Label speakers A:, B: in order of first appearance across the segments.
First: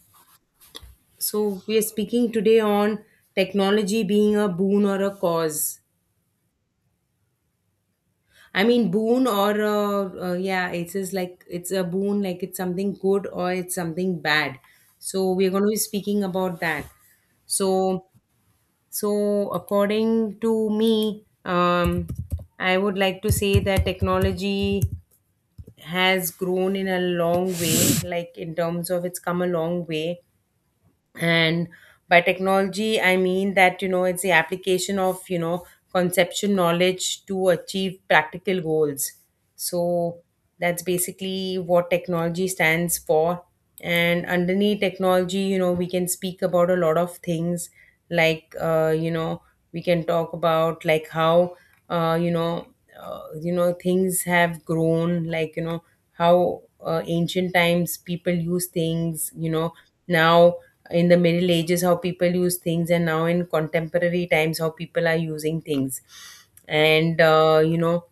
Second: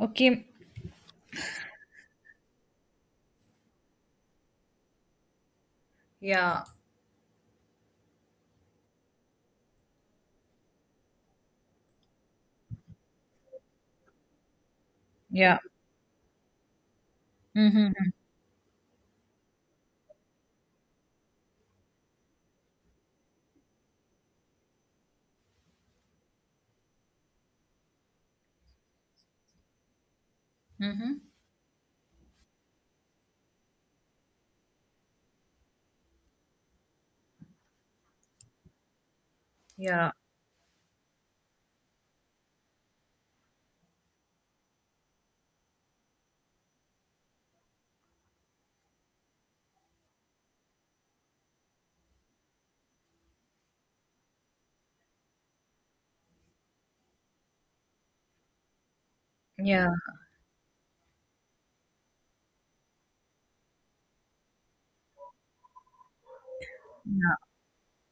A: Okay.
B: So we are speaking today on technology being a boon or a cause.
A: Yeah.
B: I mean, boon or a, yeah, it's just like it's a boon, like it's something good or it's something bad. So we're
A: Yeah.
B: going to be speaking about that. So,
A: Mm-hmm.
B: so, according to me, I would like to say that technology has grown in a long way, like in terms of it's come a long way,
A: Mm-hmm.
B: and by technology I mean that it's the application of conceptual knowledge to achieve practical goals.
A: Yeah.
B: So that's basically what technology stands for, and underneath technology you know we can speak about a lot of things. Like you know we can talk about like how uh, you know you know things have grown like you know how ancient times people use things, you know,
A: Yeah.
B: now, in the middle ages how people use things, and now in contemporary times how people are using things. And
A: Yeah.
B: you know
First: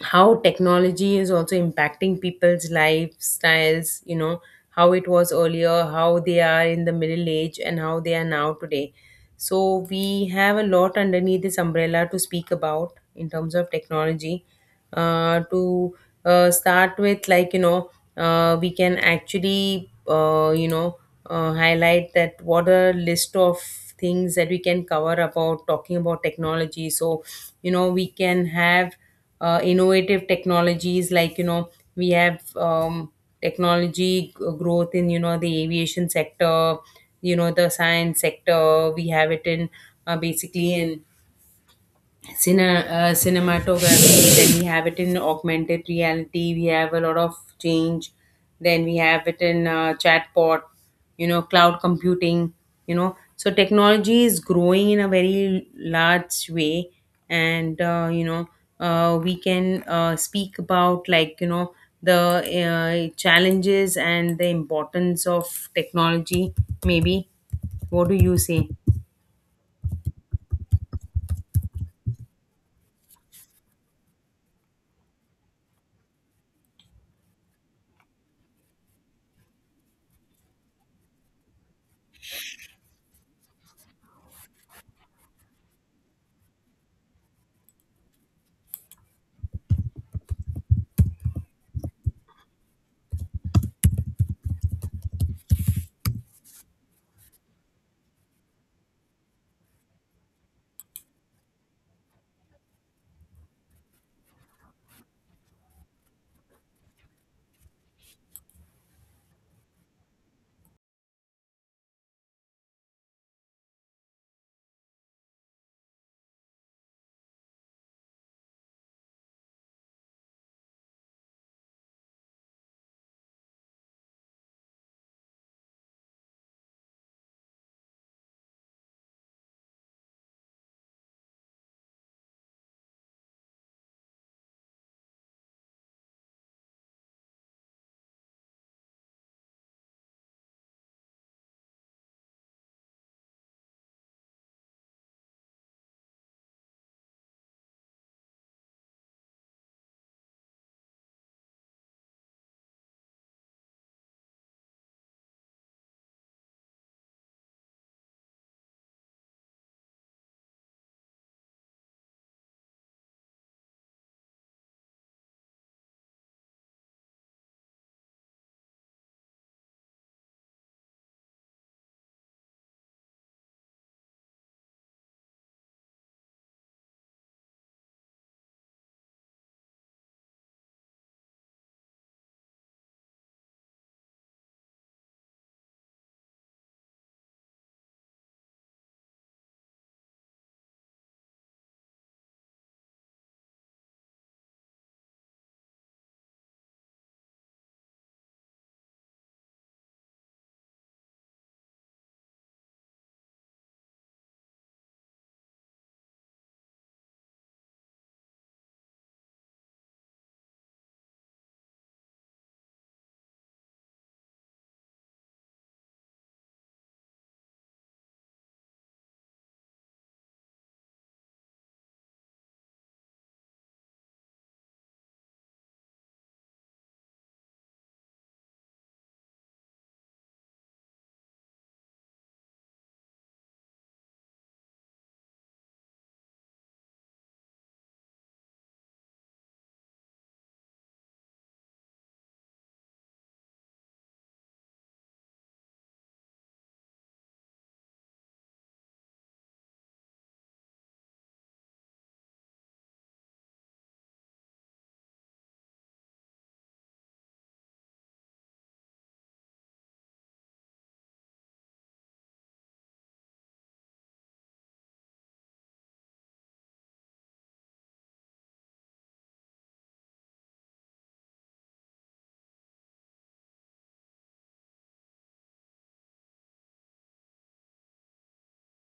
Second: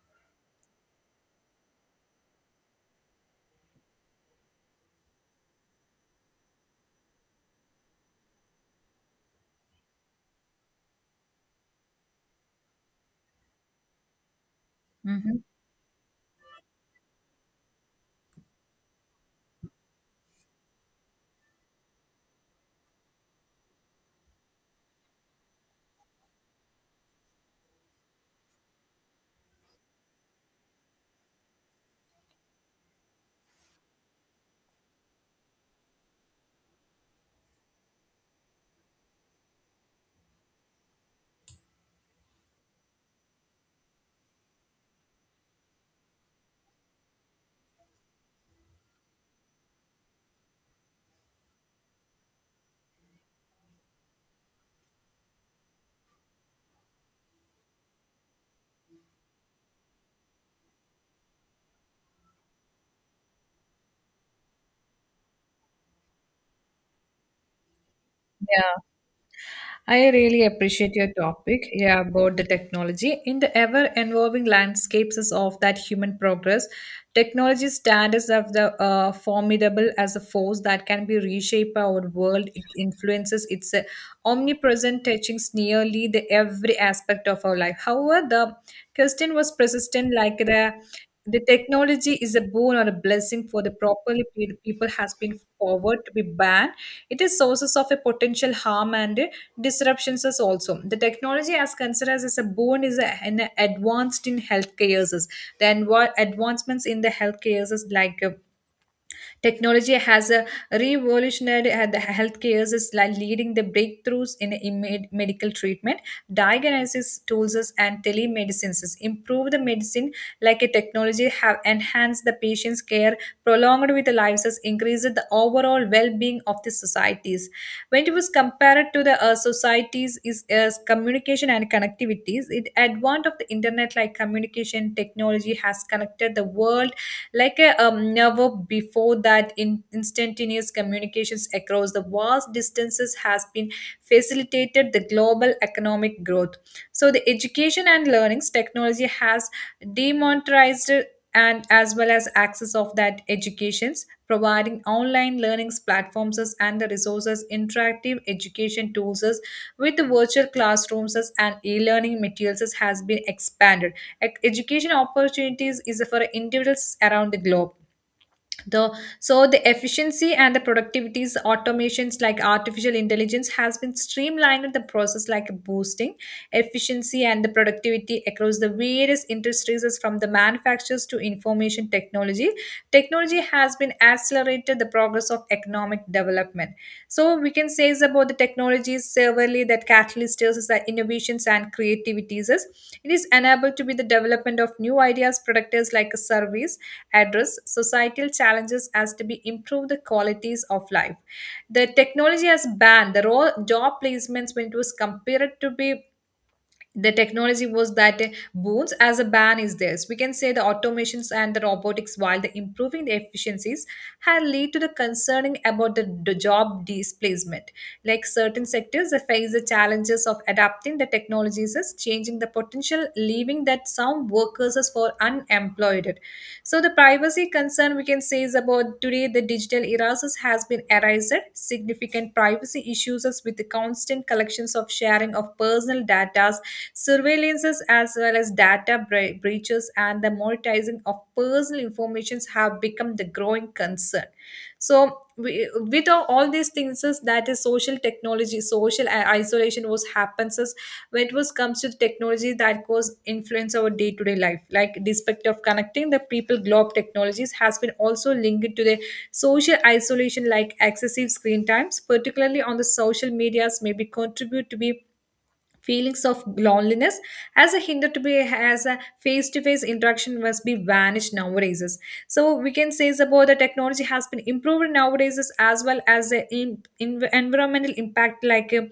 B: how technology is also impacting people's lifestyles, you know, how it was earlier, how they are in the middle age and how they are now today. So we have a lot underneath this umbrella to speak about in terms of technology.
A: Mm-hmm.
B: To start with, like you know, we can actually highlight that what a list of things that we can cover about talking about technology. So you know we can have innovative technologies, like you know we have, technology growth in, you know, the aviation sector, you know the science sector. We have it in basically in cine, cinematography. Then we have it in augmented reality, we have a lot of change. Then we have it in chatbot, you know, cloud computing. You know, so technology is growing in a very large way. And we can speak about like you know the challenges and the importance of technology, maybe. What do you say?
A: Yeah. I really appreciate your topic, yeah, about the technology. In the ever evolving landscapes of that human progress, technology stands as the formidable as a force that can be reshape our world. It influences its omnipresent touching nearly the every aspect of our life. However, the question was persistent like the technology is a boon or a blessing for the properly pe- people has been forward to be banned. It is sources of a potential harm and disruptions is also. The technology as considered as a boon is a- an advanced in healthcare uses. Then what advancements in the healthcare uses like technology has a revolutionary the healthcare is like leading the breakthroughs in imme- medical treatment, diagnosis tools is- and telemedicines is improve the medicine like a technology have enhanced the patient's care, prolonged with the lives has increased the overall well-being of the societies. When it was compared to the societies is as communication and connectivities, it advent of the internet like communication technology has connected the world like a never before that in instantaneous communications across the vast distances has been facilitated the global economic growth so the education and learnings technology has demonetized and as well as access of that educations providing online learnings platforms and the resources interactive education tools with virtual classrooms as- and e-learning materials as has been expanded. Ec- Education opportunities is for individuals around the globe the so the efficiency and the productivities automations like artificial intelligence has been streamlined the process like boosting efficiency and the productivity across the various industries is from the manufacturers to information technology technology has been accelerated the progress of economic development so we can say is about the technologies severely that catalysts is the innovations and creativities is it is enabled to be the development of new ideas products like a service address societal challenges as to be improve the qualities of life. The technology has banned the raw job placements when it was compared to be the technology was that boons as a ban is this we can say the automations and the robotics while the improving the efficiencies had led to the concerning about the job displacement like certain sectors they face the challenges of adapting the technologies as changing the potential leaving that some workers as for unemployed so the privacy concern we can say is about today the digital erases has been erased significant privacy issues as with the constant collections of sharing of personal data surveillances as well as data bre- breaches and the monetizing of personal informations have become the growing concern. So we, with all these things is that is social technology, social I- isolation was happens is when it was comes to the technology that was influence our day-to-day life. Like despite of connecting the people globe technologies has been also linked to the social isolation like excessive screen times, particularly on the social medias may be contribute to be feelings of loneliness as a hinder to be as a face-to-face interaction must be vanished nowadays so we can say is about the technology has been improved nowadays as well as the in- environmental impact like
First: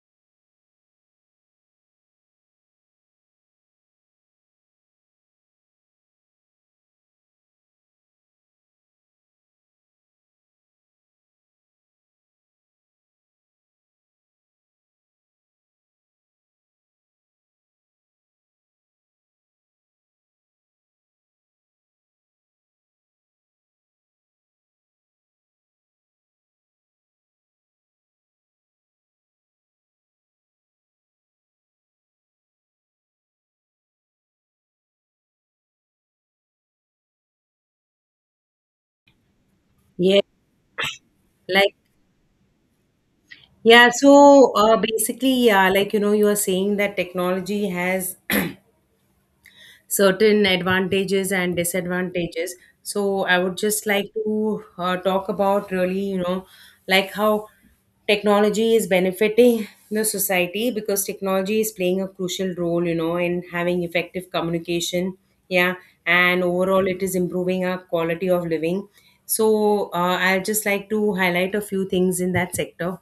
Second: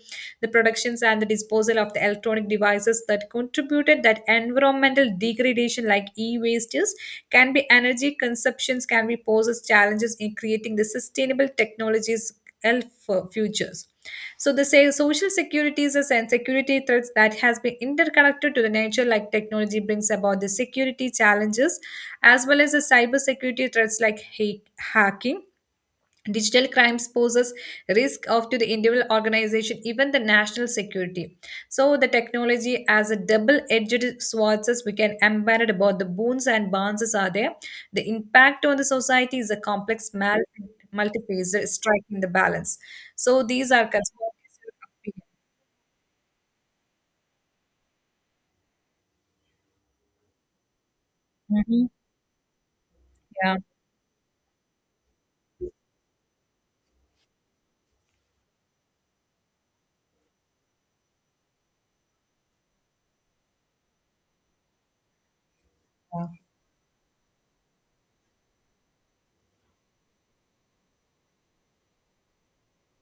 A: the productions and the disposal of the electronic devices that contributed that environmental degradation like e-wastes can be energy consumptions can be poses challenges in creating the sustainable technologies health futures. So the say social security is a sen- security threat that has been interconnected to the nature like technology brings about the security challenges as well as the cyber security threats like ha- hacking digital crimes poses risk of to the individual organization, even the national security. So the technology as a double-edged sword, as we can embed about the boons and bonds are there. The impact on the society is a complex
B: Yeah,
A: mal- multifaceted
B: like.
A: striking the balance. So these are
B: Yeah,
A: conservative.
B: so basically, yeah, like you know, you are saying that technology has certain advantages and
A: Mm-hmm.
B: disadvantages. So I
A: Yeah.
B: would just like to talk about really, you know, like how technology is benefiting the society, because technology is playing a crucial role, you know, in having effective communication. Yeah, and overall, it is improving our quality of living. So I'll just like to highlight a few things in that sector.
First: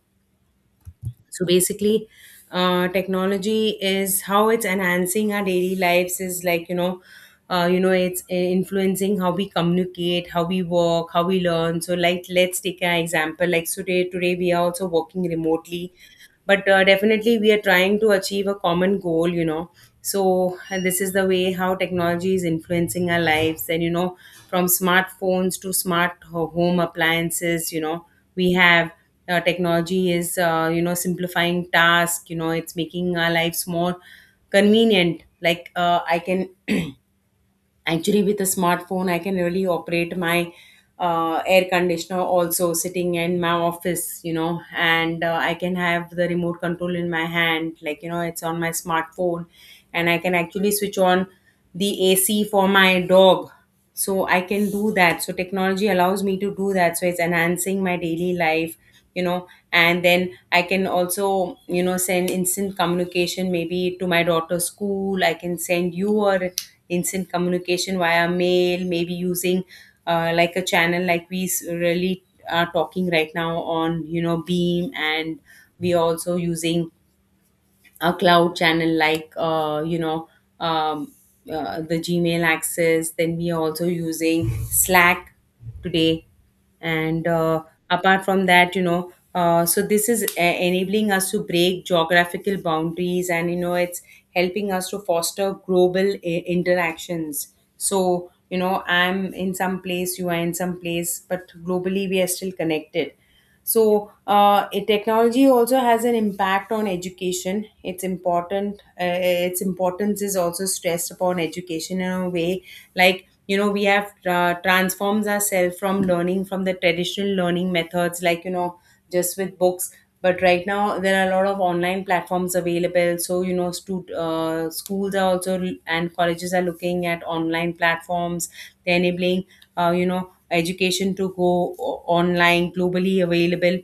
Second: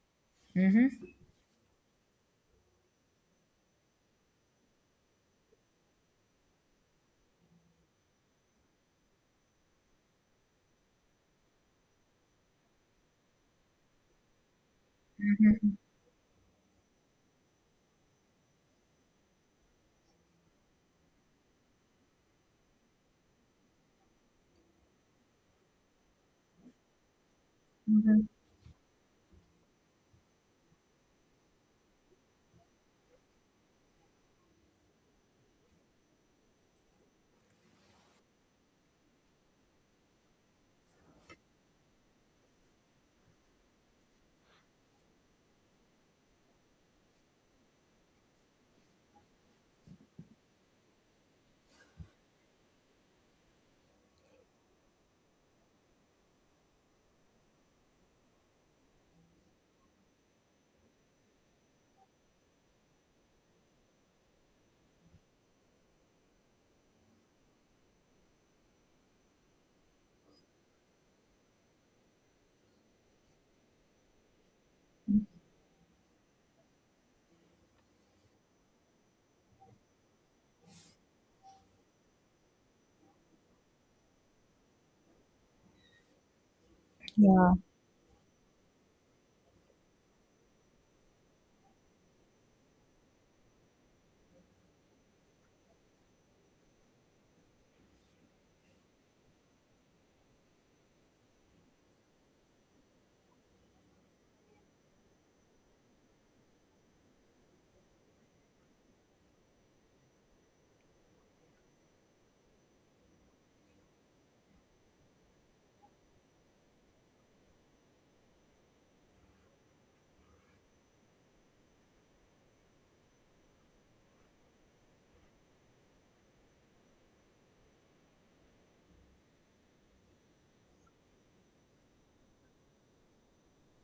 A: Mm-hmm.
B: So basically, technology is, how it's enhancing our daily lives is like, you know, it's influencing how we communicate, how we work, how we learn. So like, let's take an example. Like so today we are also working
A: Mm-hmm.
B: remotely, but definitely we are trying to achieve a common goal, you know. So and this is the way how technology is influencing our lives, and you know, from smartphones to smart home appliances, you know,
A: Hmm.
B: we have technology is you know simplifying tasks, you know, it's making our lives more convenient. Like I can actually, with a smartphone, I can really operate my air conditioner also, sitting in my office, you know. And I can have the remote control in my hand, like you know it's on my smartphone, and I can actually switch on the ac for my dog. So I can do that, so technology allows me to do that, so it's enhancing my daily life. You know, and then I can also, you know, send instant communication maybe to my daughter's school. I can send you a instant communication via mail, maybe using like a channel like we really are talking right now on, you know, beam. And we are also using a cloud channel like um, the gmail access. Then we are also using slack today. And
A: Yeah.
B: apart from that, you know, so this is enabling us to break geographical boundaries, and you know it's helping us to foster global interactions. So you know I'm in some place, you are in some place, but globally we are still connected. So, technology also has an impact on education. It's important. Its importance is also stressed upon education in a way, like you know, we have transforms ourselves from learning from the traditional learning methods, like you know, just with books. But right now, there are a lot of online platforms available. So you know, schools are also and colleges are looking at online platforms. They're enabling you know education to go online, globally available,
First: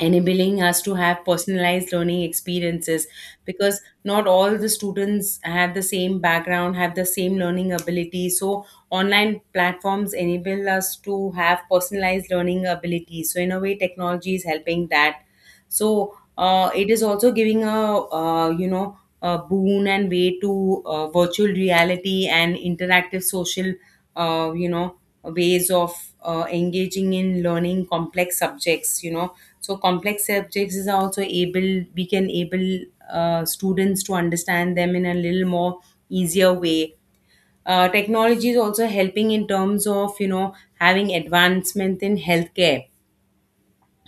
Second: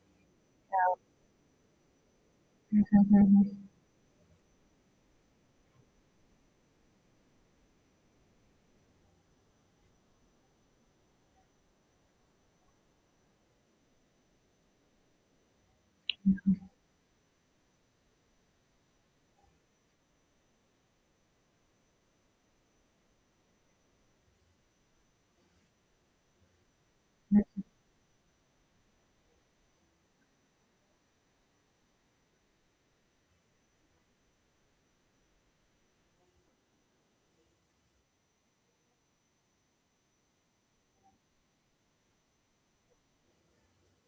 B: enabling us to have personalized learning experiences,
A: Mm-hmm.
B: because not all the students have the same background, have the same learning ability. So online platforms enable us to have personalized learning ability, so in a way technology is helping that. So it is also giving a a boon and way to virtual reality and interactive social uh, you know ways of engaging in learning complex subjects. You know, so complex subjects is also able, we can able students to understand them in a little more easier way. Technology is also helping in terms of, you know, having advancement in healthcare.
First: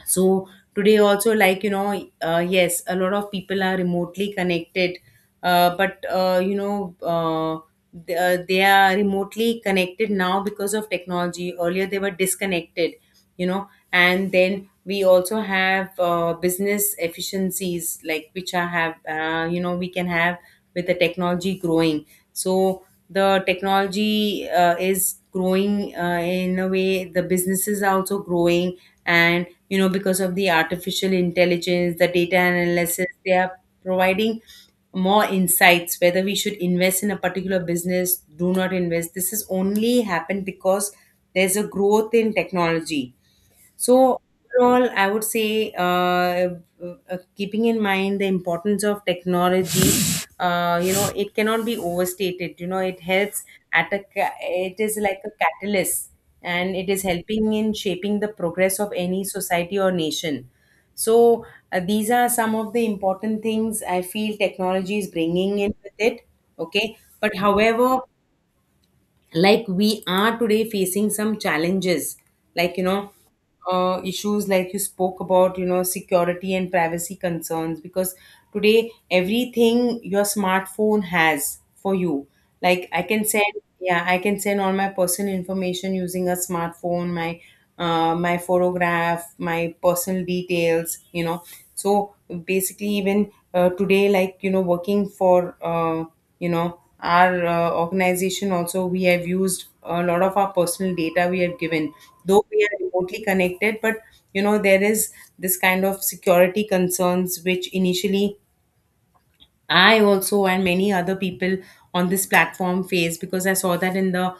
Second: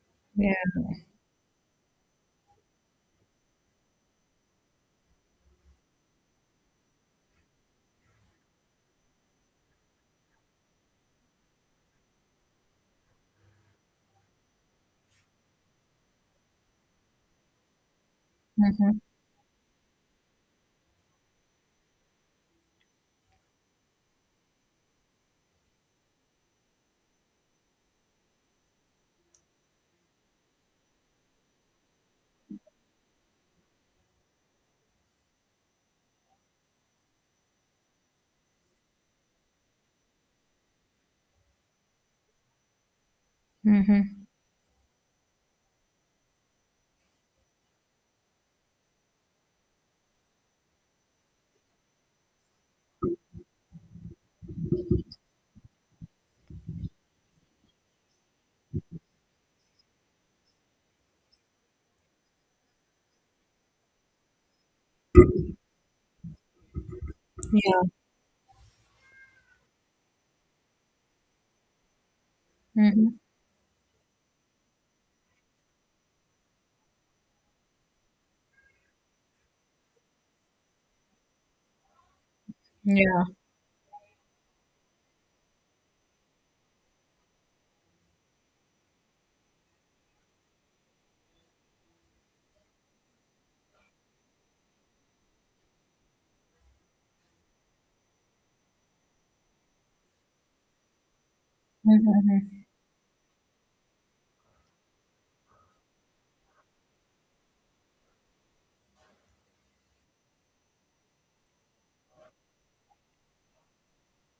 B: So
A: Yeah.
B: today also, like you know yes, a lot of people are remotely connected. But you know they are remotely connected now because of technology, earlier they were disconnected. You know, and then we also have business efficiencies, like which I have
A: Mm-hmm.
B: you know we can have, with the technology growing. So the technology is growing in a way, the businesses are also growing. And you know, because of the artificial intelligence, the data analysis, they are providing more insights, whether we should invest in a particular business, do not invest. This has only happened because there's a growth in technology.
A: Mm-hmm.
B: So overall, I would say, keeping in mind the importance of technology, you know, it cannot be overstated. You know, it helps at a it is like a catalyst, and it is helping in shaping the progress of any society or nation. So these are some of the important things I feel technology is bringing in with it. Okay, but
A: Yeah.
B: however, like we are today facing some challenges, like you know,
A: Mm-hmm.
B: issues like you spoke about, you know, security and privacy concerns, because today everything your smartphone has for you. Like I
A: Yeah.
B: can send, yeah, I can send all my personal information using a smartphone. My my photograph, my personal details, you know. So basically, even today, like, you know, working for, our organization also, we have used a lot of our personal data we have given, though
A: Mm-hmm.
B: we are remotely connected. But, you know, there is this kind of security concerns which initially I also and many other people on this platform face, because I saw that in the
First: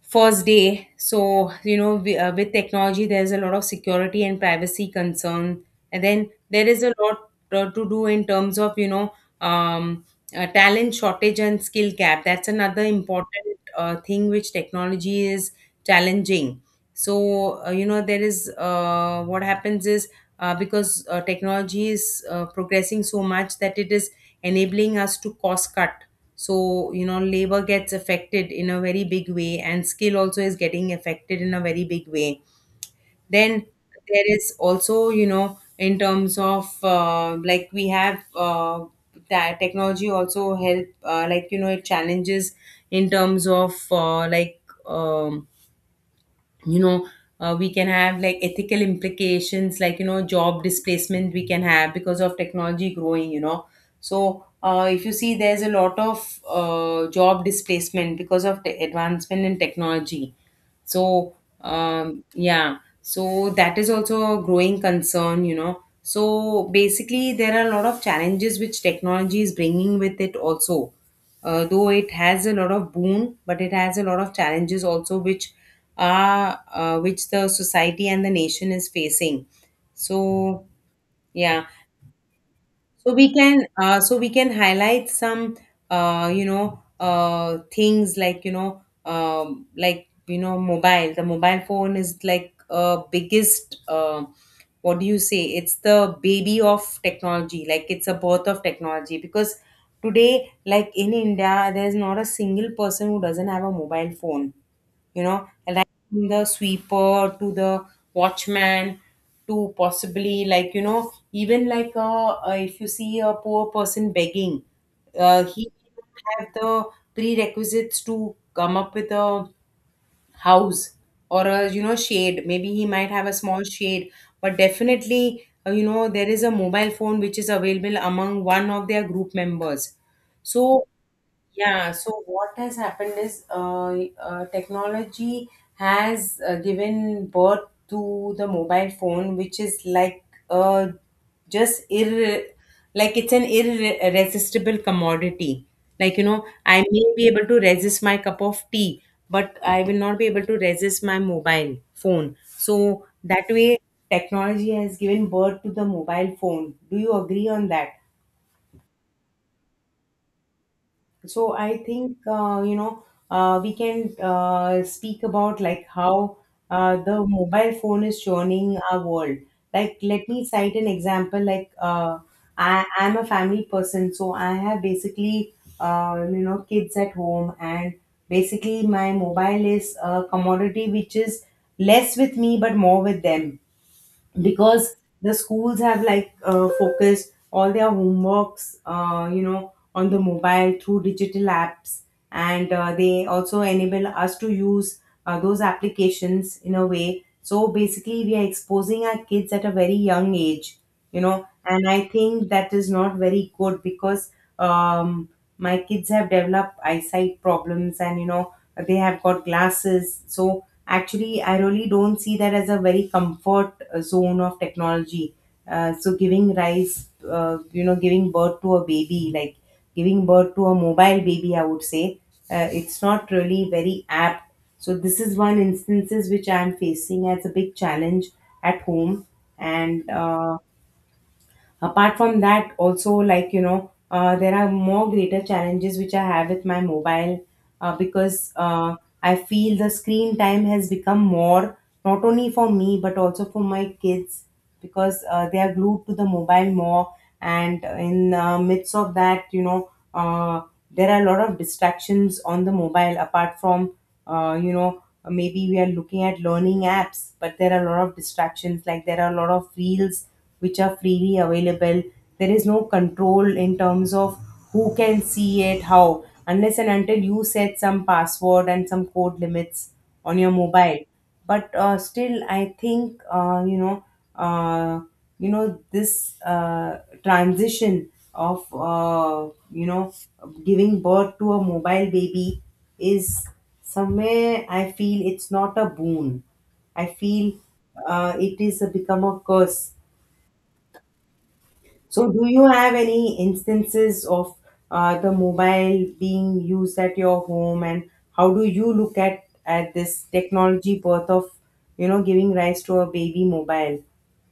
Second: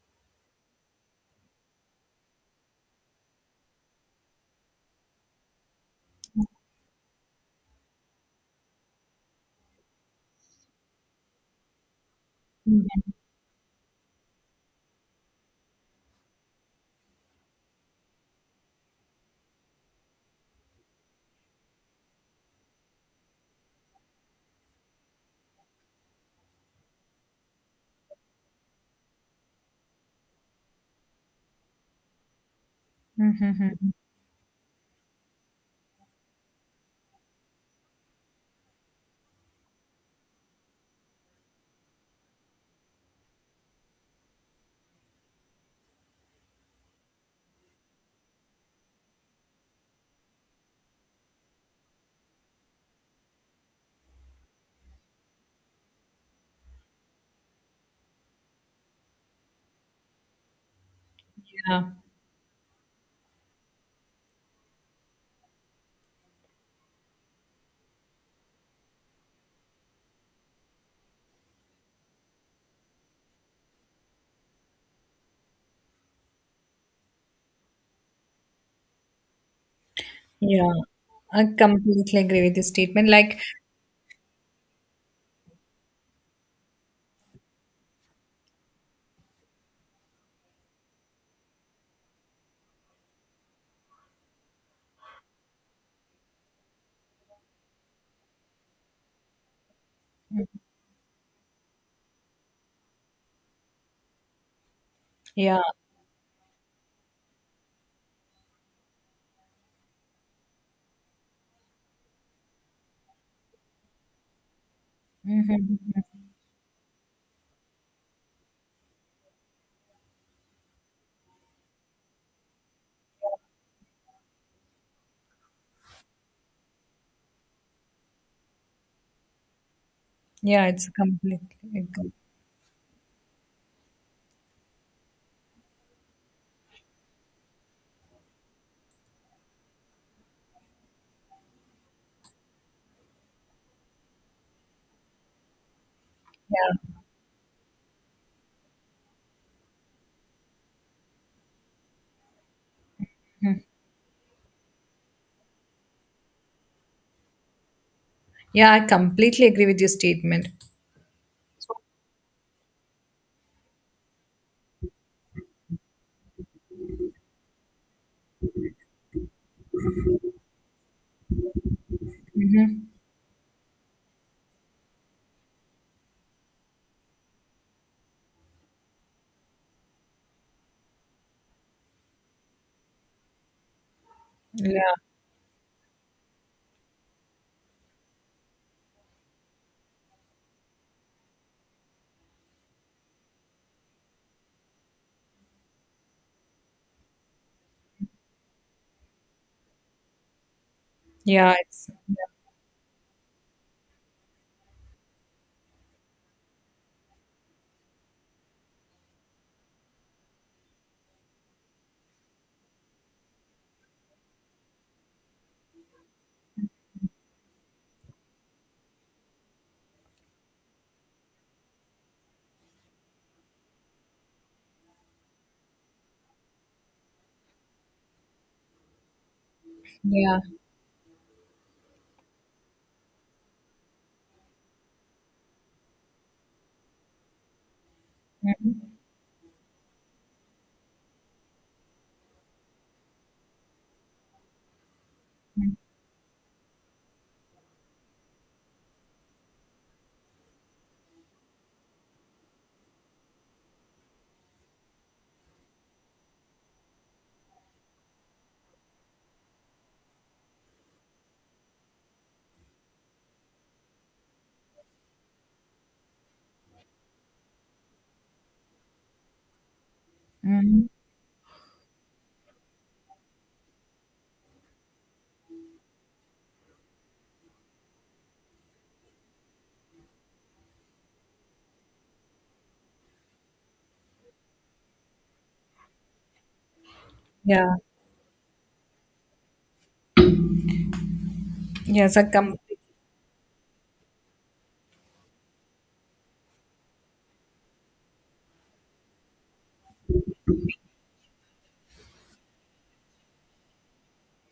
B: first day. So you know we, with technology there's a lot of security and privacy concern. And then there is a lot to do in terms of, you know, um, talent shortage and skill gap. That's another important thing which technology is challenging. So you know, there is, what happens is, because technology is progressing so much that it is enabling us to cost cut. So you know, labor gets affected in a very big way, and skill also is getting affected in a very big way. Then
A: Mhm.
B: there is also, you know, in terms of like we have that technology also help like you know it challenges in terms of like um, you know we can have like ethical implications, like you know, job displacement we can have, because of technology growing, you know. So if you see, there's a lot of job displacement because of the advancement in technology. So
A: Yeah.
B: yeah, so that is also a growing concern, you know. So basically there are a lot of challenges which technology is bringing with it also. Though it has a lot of boon, but it has a lot of challenges also which the society and the nation is facing. So
A: Yeah. I
B: yeah,
A: completely agree with your statement.
B: so we
A: Like,
B: can highlight some things like you know mobile. The mobile phone is like biggest. What do you say? It's the baby of technology. Like it's a birth of technology because
A: mm,
B: today, like in India, there's not a single person who doesn't have a mobile phone, you know,
A: yeah.
B: like from the sweeper to the watchman to possibly, like you know, even like if you see a poor person begging, he
A: Mhm.
B: have the prerequisites to come up with a house or a, you know, shade. Maybe he might have a small shade, but definitely you know, there is a mobile phone which is available among one of their group members.
A: Yeah,
B: So
A: it's completely
B: yeah,
A: agree.
B: so what has happened is technology has given birth to the mobile phone, which is like uh, just ir like it's an irresistible commodity. Like, you know, I
A: Yeah.
B: may be able to resist my cup of tea, but I will not be able to resist my mobile phone. So that way, technology has given birth to the mobile phone. Do you agree on that?
A: Yeah, I completely agree with your statement.
B: So I think, you know, we can speak about like how the mobile phone is churning our world. Like, let me cite an example. Like I
A: Mhm.
B: am a family person, so I have basically you know, kids at home, and basically my mobile is a commodity which is less with me but more with them,
A: Yeah.
B: because the schools have like focused all their homeworks, you know, on the mobile through digital apps. And they also enable us to use those applications in a way, so basically we are exposing our kids at a very young age, you know.
A: Yeah, it's
B: And I
A: yeah.
B: think that is not very good because, um, my kids have developed eyesight problems, and you know, they have got glasses. So actually I really don't see that as a very comfort zone of technology. So giving rise, you know, giving birth to a baby, like giving birth to a mobile baby, I would say it's not really very apt. So this is one instances which I am facing as a big challenge at home. And
A: Yeah.
B: apart from that also, like you know, there are more greater challenges which I have with my mobile, because
A: Mhm.
B: I feel the screen time has become more, not only for me but also for my kids, because they are glued to the mobile more. And in midst of that, you know, there are a lot of distractions on the mobile, apart from, you know, maybe we are looking at learning apps, but there are a lot of distractions, like there are a lot of reels which are freely available. There is no control in terms of who can see it how, unless and until you set some password and some code limits on your
A: Mhm.
B: mobile. But still I think, you know, uh, you know, this transition of you know, giving birth to a mobile baby is somewhere I feel it's not a boon. I feel
A: Yeah.
B: it is a, become a curse.
A: Yes, I
B: So, do you
A: completely
B: have any instances of the mobile being used at your home, and how do you look at this technology birth of, you know, giving rise to a baby mobile?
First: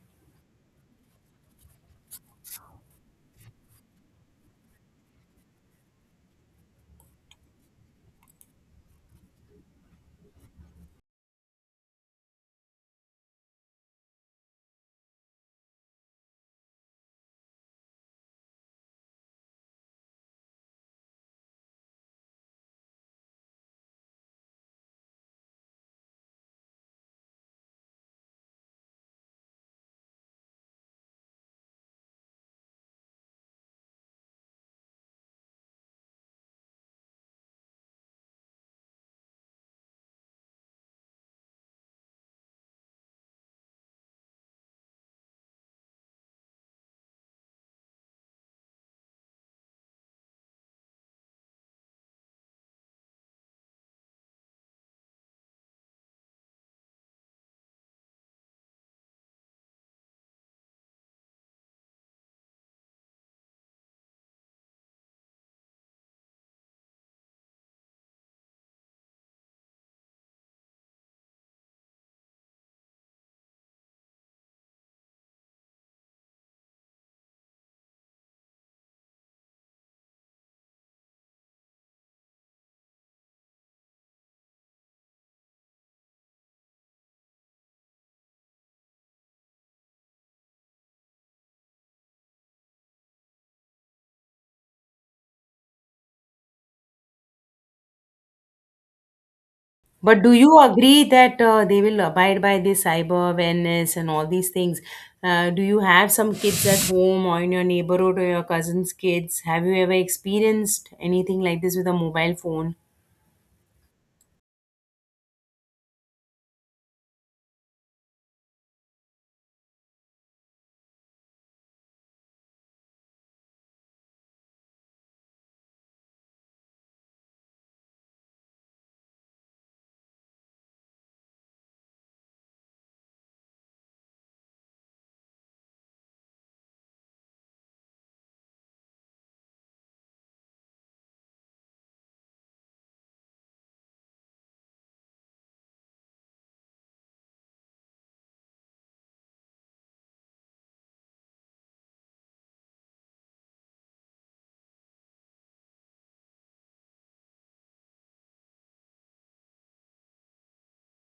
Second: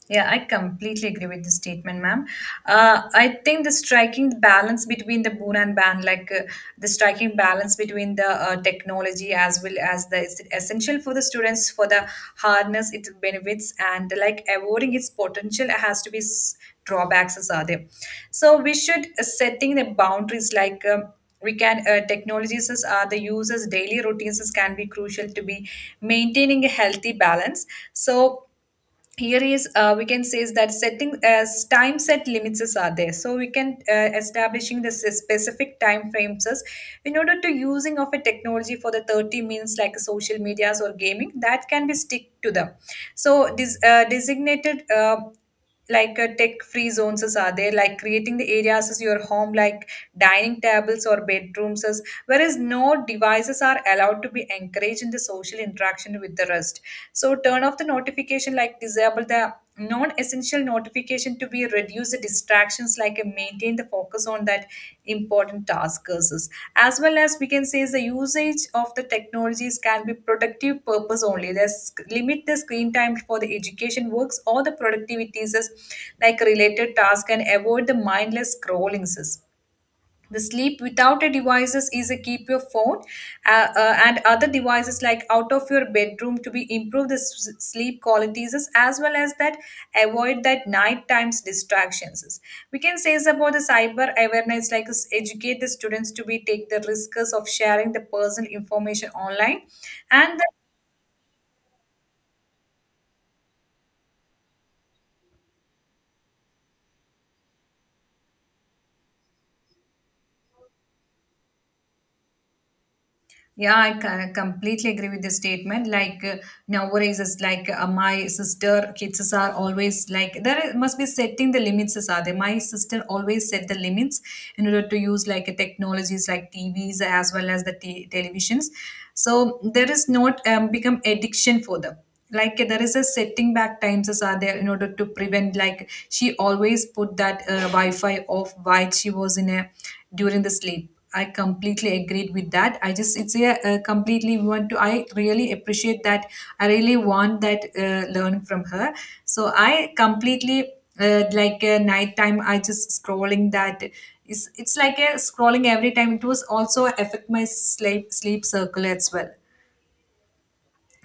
A: yeah, I completely agree with this statement, ma'am. I think the striking balance between the boon and ban, like the striking balance between the technology as well as the is essential for the students for the harness it benefits and like avoiding its potential has to be s- drawbacks as are there. So we should setting the boundaries like. We can technologies as are the users daily routines as can be crucial to be maintaining a healthy balance so here is we can say is that setting as time set limits is are there so we can establishing the s- specific time frames as in order to using of a technology for the 30 minutes like social medias or gaming that can be stick to them so this designated like tech free zones as are there like creating the areas as your home like dining tables or bedrooms as whereas no devices are allowed to be encouraged in the social interaction with the rest so turn off the notification like disable the non-essential notification to be reduce the distractions like and maintain the focus on that important task versus as well as we can say is the usage of the technologies can be productive purpose only there's limit the screen time for the education works or the productivities as like related task and avoid the mindless scrollings. The sleep without a devices is a keep your phone and other devices like out of your bedroom to be improve the s- sleep qualities is- as well as that avoid that night times distractions. Is. We can say is about the cyber awareness like is educate the students to be take the risks of sharing the personal information online
B: But do
A: and
B: you agree that they will abide by this cyber awareness and all these things? Do you have some kids at home or in your neighborhood or your cousin's kids? Have you ever experienced anything like this with a mobile phone?
A: yeah, I ca- completely agree with the statement. Like nowadays, it's like my sister kids are always like there is- must be setting the limits as are they. My sister always set the limits in order to use like technologies like TVs as well as the t- televisions. So there is not become addiction for them. Like there is a setting back times as are there in order to prevent. Like she always put that Wi-Fi off while she was in a during the sleep. I completely agreed with that. I just it's a, completely want to. I really appreciate that. I really want that learn from her. So I completely like nighttime. I just scrolling that. It's like a scrolling every time. It was also affect my sleep circle as well.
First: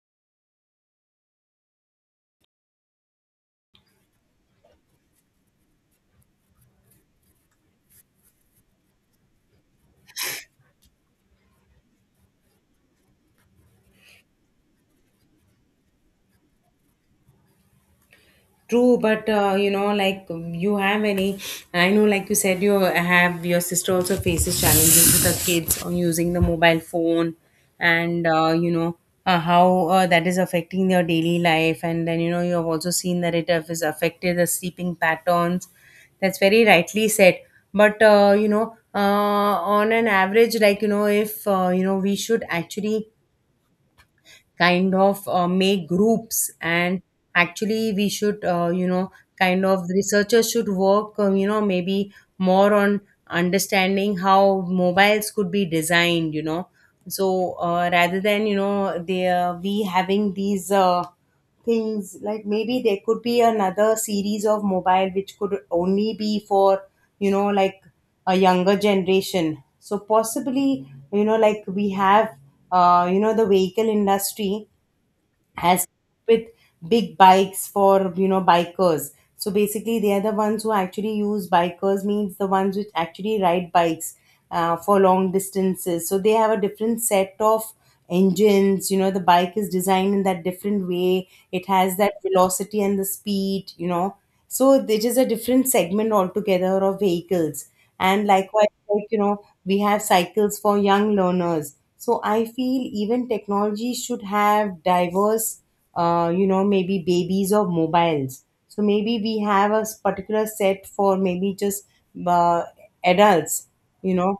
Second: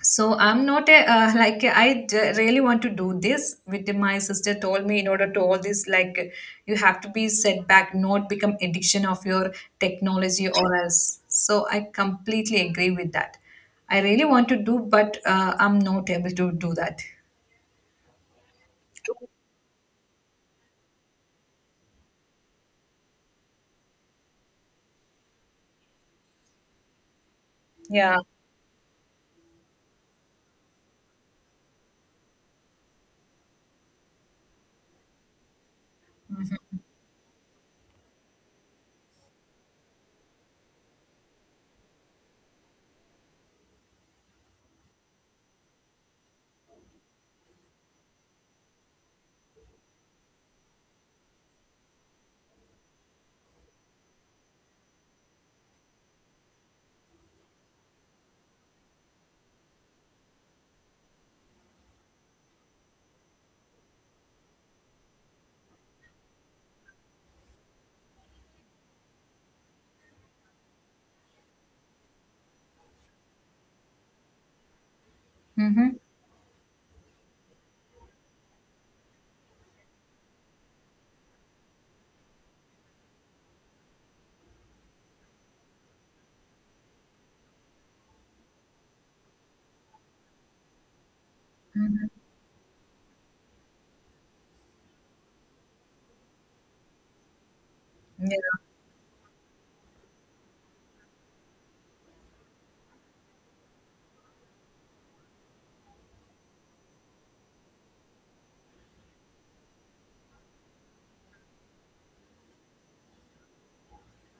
A: So I'm not a, like I d- really want to do this. With my sister told me in order to all this like you have to be set back, not become addiction of your technology or else. So I completely agree with that. I really want to do, but I'm not able to do that.
B: True, but you know, like you have any, I know, like you said, you have your sister also faces challenges with her kids on using the mobile phone,
A: Yeah.
B: and you know, how that is affecting their daily life, and then you know you have also seen that it has affected the sleeping patterns. That's very rightly said. But you know, on an average, like you know, if you know, we should actually kind of make groups, and actually we should, you know, kind of researchers should work, you know, maybe more on understanding how mobiles could be designed, you know. So rather than, you know, they we having these things, like maybe there could be another series of mobile which could only be for, you know, like a younger generation. So possibly, you know, like we have you know, the vehicle industry has
A: Mm-hmm.
B: with big bikes for, you know, bikers. So basically they are the ones who actually use, bikers means the ones which actually ride bikes for long distances, so they have a different set of engines. You know, the bike is designed in that different way, it has that velocity and the speed, you know. So it is a different segment altogether of vehicles. And
A: Yeah.
B: likewise, like you know, we have cycles for young learners, so I feel even technology should have diverse you know, maybe babies or mobiles. So maybe we have a particular set for maybe just uh, adults, you know.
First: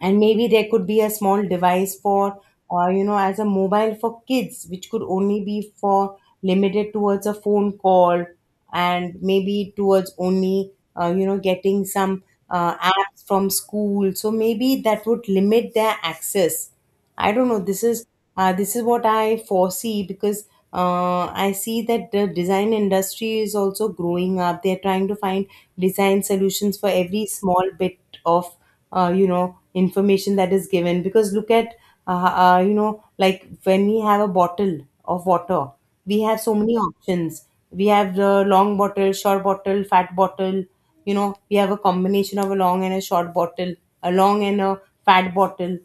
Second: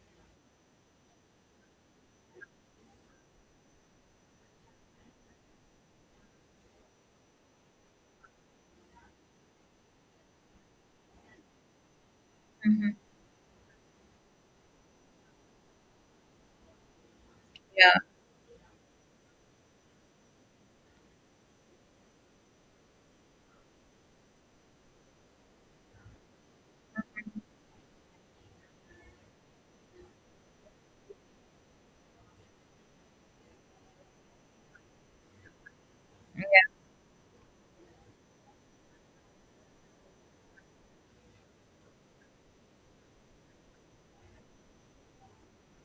B: And maybe there could be a small device for, you know, as a mobile for kids, which could only be for, limited towards a phone call, and maybe towards only, you know, getting some apps from school. So maybe that would limit their access. I don't know.
A: Yeah.
B: This is what I foresee, because I see that the design industry is also growing up. They're trying to find design solutions for every small bit of you know, information that is given. Because look at uh, you know, like when we have a bottle of water, we have so many options. We have the long bottle, short bottle, fat bottle. You know, we have a combination of a long and a short bottle, a long and a fat bottle.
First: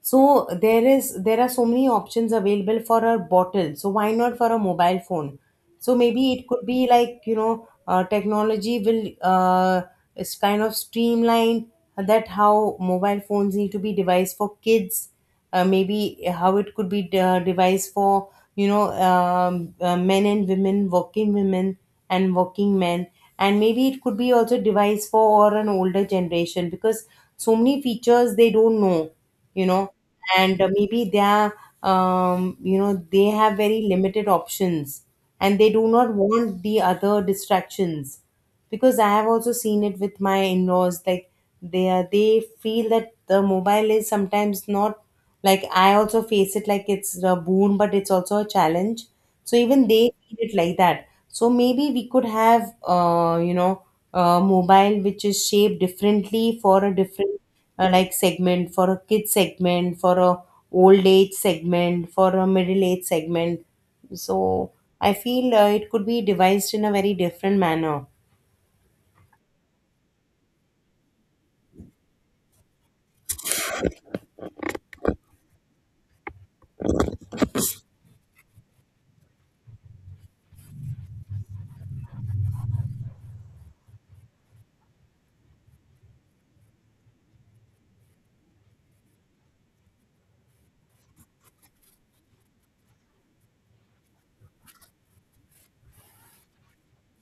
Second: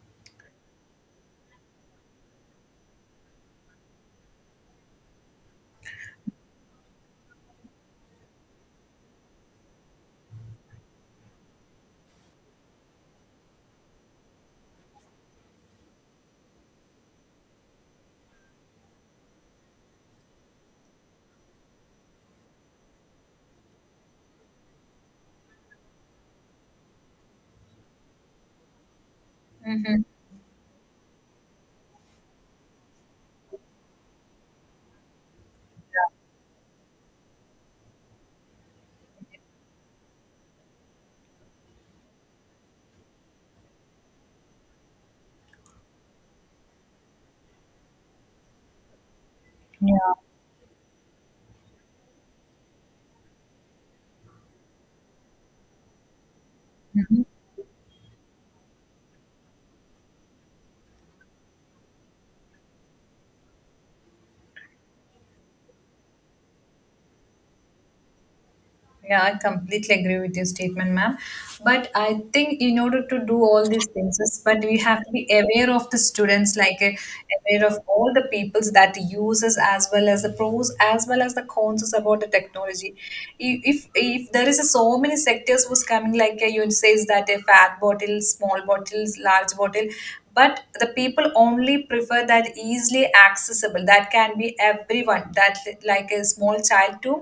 B: So there are so many options available for a bottle, so why not for a mobile phone? So maybe it could be like, you know, technology will is kind of streamline that how mobile phones need to be devised for kids, maybe how it could be devised for, you know, men and women, working women and working men. And maybe it could be also devised for or an older generation, because so many features they don't know, you know.
A: Mm-hmm.
B: And maybe they are, you know, they have very limited options, and they do not want the other distractions, because I have also seen it with my in-laws. Like they are, they feel that the mobile is sometimes not, like I also face it, like it's a boon, but it's also a challenge. So even they
A: Yeah.
B: feel it like that. So maybe we could have you know, a mobile which is shaped differently for a different like segment for a kid, segment for a old age, segment for a middle age segment. So I feel it could be devised in a very different manner.
A: Yeah, I completely agree with your statement, ma'am. But I think in order to do all these things, is- but we have to be aware of the students, like aware of all the peoples that uses as well as the pros as well as the cons is about the technology. I- If there is a, so many sectors was coming, like you says that a fat bottle, small bottles, large bottle but the people only prefer that easily accessible that can be everyone that li- like a small child to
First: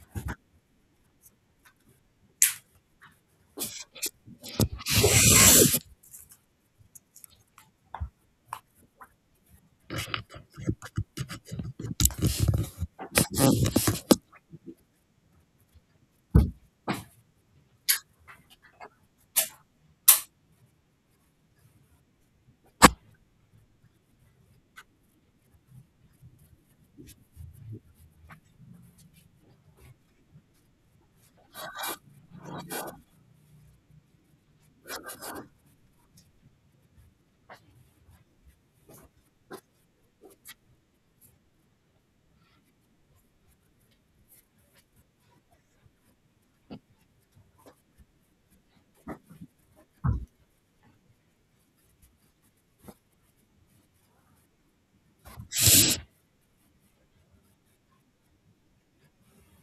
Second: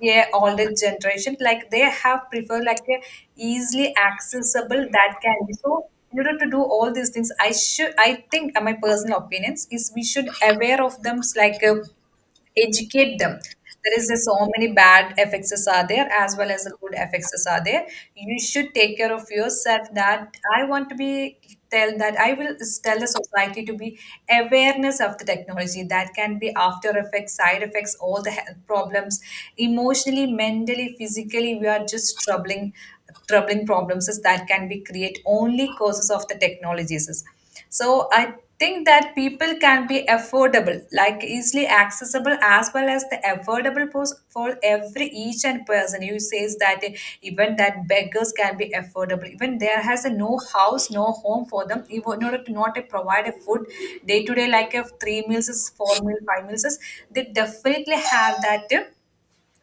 A: yeah older generation like they have preferred like a easily accessible that can be so in order to do all these things I should I think my personal opinions is we should aware of them like educate them there is a, so many bad fxs are there as well as the good fxs are there you should take care of yourself that I want to be tell that I will tell the society to be awareness of the technology that can be after effects side effects all the health problems emotionally mentally physically we are just troubling problems is that can be create only causes of the technologies so I think that people can be affordable, like easily accessible, as well as the affordable pos- for every each and person. You says that even that beggars can be affordable. Even there has a no house, no home for them. Even in order to not to provide a food day to day, like a three meals is four meal, five meals is they definitely have that.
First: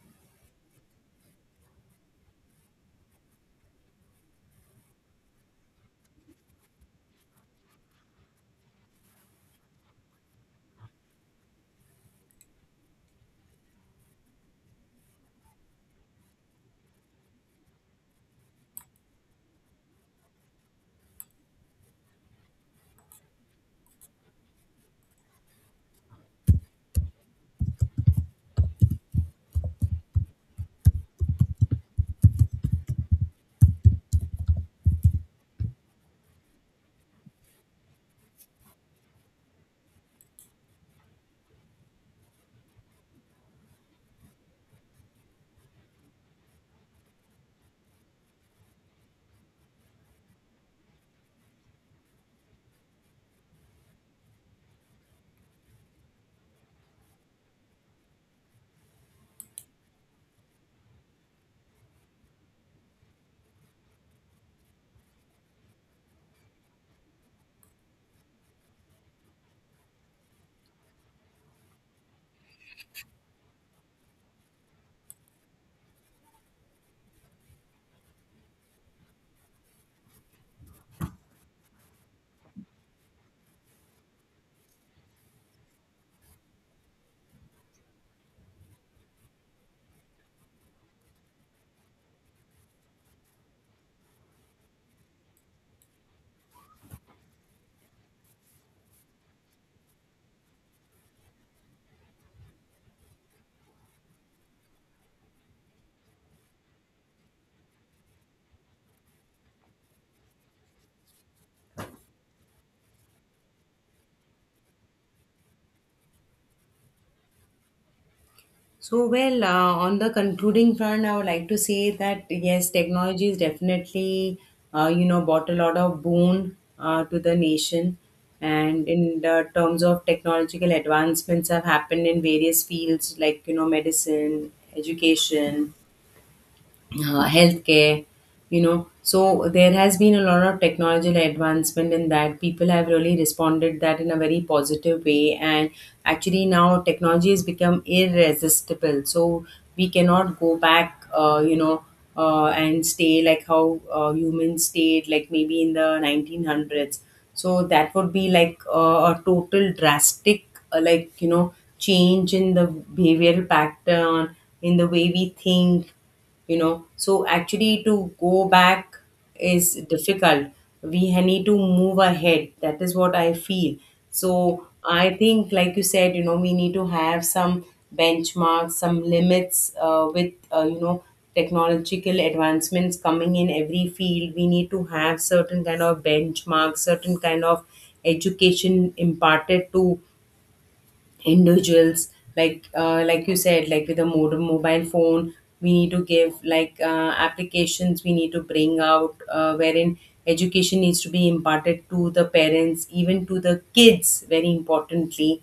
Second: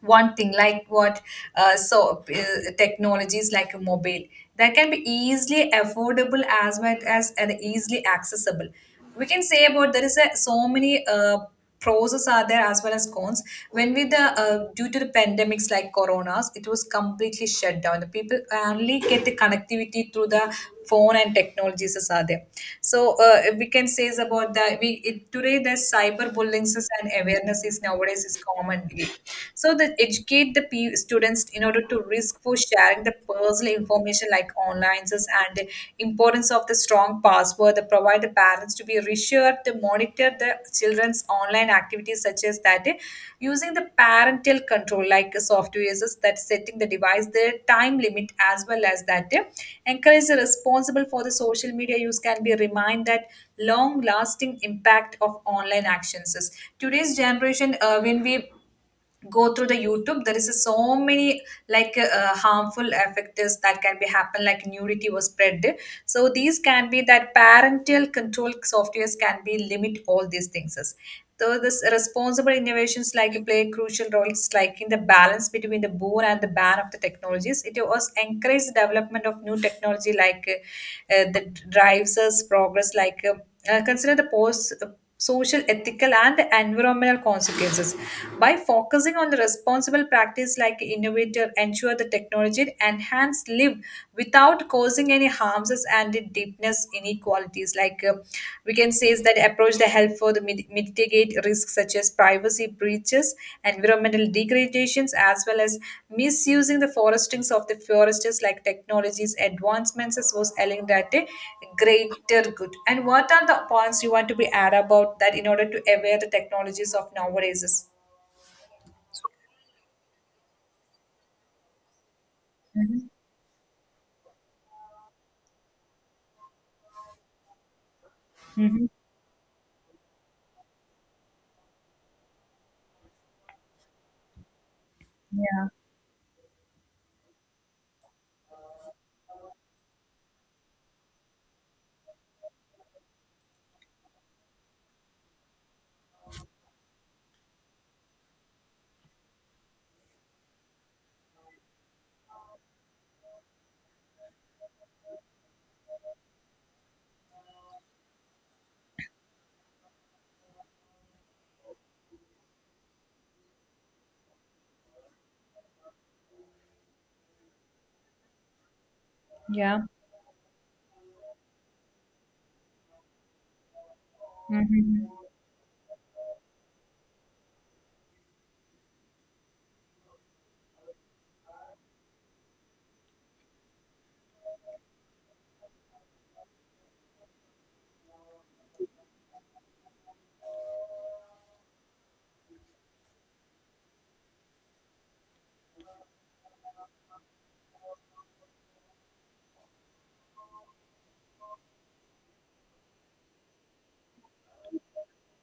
A: One thing like what so technologies like a mobile that can be easily affordable as well as and easily accessible we can say about there is a, so many pros are there as well as cons when with the due to the pandemics like coronas it was completely shut down the people only get the connectivity through the phone and technologies as are there so we can say is about that we it, today the cyber bullying and awareness is nowadays is commonly so the educate the pe- students in order to risk for sharing the personal information like online and the importance of the strong password the provide the parents to be reassured monitor the children's online activities such as that using the parental control like software is that setting the device their time limit as well as that encourage the responsible for the social media use can be remind that long lasting impact of online actions is. Today's generation when we go through the youtube there is so many like harmful effects that can be happen like nudity was spread so these can be that parental control softwares can be limit all these things so this responsible innovations like play crucial roles like in the balance between the boon and the ban of the technologies it was encourage development of new technology like that drives us progress like consider the post social ethical and environmental consequences by focusing on the responsible practice like innovator ensure the technology enhance live without causing any harms and the deepness inequalities like we can say is that approach the help for the mid- mitigate risks such as privacy breaches, environmental degradations, as well as misusing the forestings of the foresters like technologies advancements as was telling that a greater good. And what are the points you want to be add about that in order to aware the technologies of nowadays?
B: So, well, on the concluding front, I would like to say that yes,
A: Mm-hmm.
B: technology is definitely, you know, brought a lot of boon to the nation.
A: Mm-hmm.
B: And in the terms of technological advancements have happened in various fields like, you know, medicine,
A: Yeah.
B: education, healthcare, you know. So there has been a lot of technological advancement in that. People have really responded that in a very positive way, and actually now technology has become irresistible. So we cannot go back, you know, and stay like how humans stayed, like maybe in the 1900s. So that would be like a total drastic like you know, change in the behavioral pattern, in the way we think, you know. So actually to go back is
A: Yeah.
B: difficult. We need to move ahead, that is what I feel. So
A: Mm-hmm.
B: I think, like you said, you know, we need to have some benchmarks, some limits, with you know, technological advancements coming in every field, we need to have certain kind of benchmarks, certain kind of education imparted to individuals. Like like you said, like with a modern mobile phone, we need to give like applications, we need to bring out wherein education needs to be imparted to the parents, even to the kids, very importantly.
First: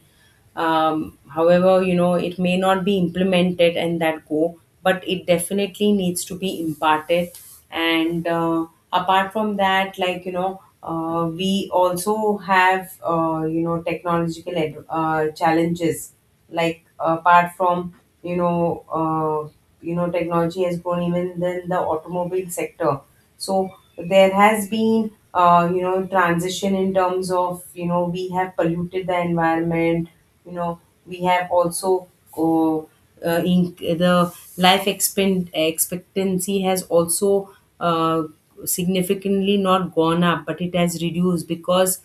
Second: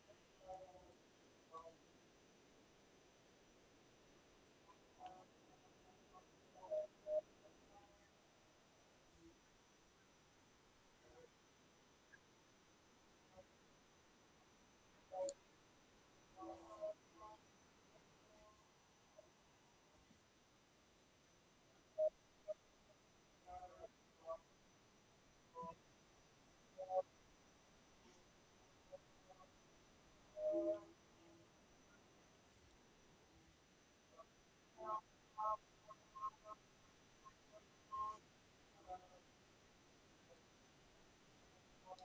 B: Um, however, you know, it may not be implemented and that go, but it definitely needs to be imparted. And apart from that, like you know, we also have you know, technological challenges, like apart from, you know, you know, technology has grown even in the automobile sector. So there has been you know, transition in terms of, you know, we have polluted the environment, you know. We have also, uh, in the life expectancy has also uh, significantly not gone up but it has reduced, because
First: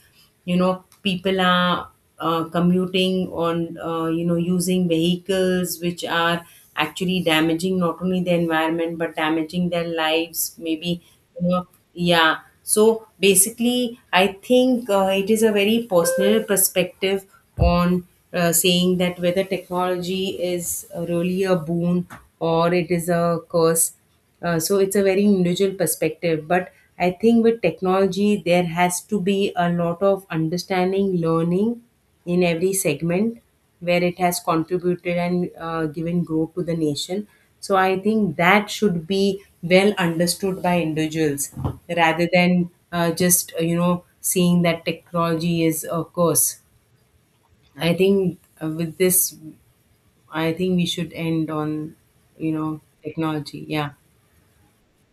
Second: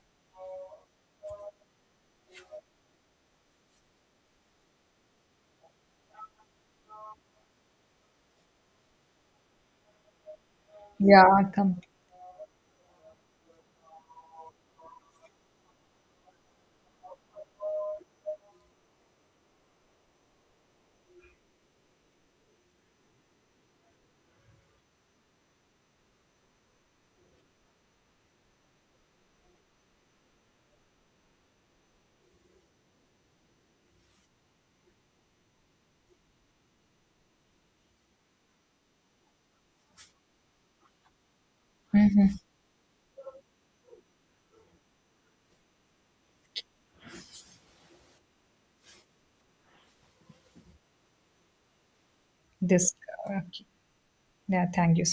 B: you know, people are commuting on, you know, using vehicles which are actually damaging not only the environment but damaging their lives, maybe, you
A: Yeah.
B: know.
A: Come.
B: Yeah, so basically I think it is a very personal perspective on saying that whether technology is really a boon or it is a curse. So it's a very individual perspective. But I think with technology, there has to be a lot of understanding, learning in every segment where it has contributed and given growth to the nation. So I think that should be well understood by individuals, rather than just, you know, seeing that technology is a curse. I think with this, I think we should end on, you know,
A: This. Okay.
B: technology. Yeah.
A: Yeah. Thank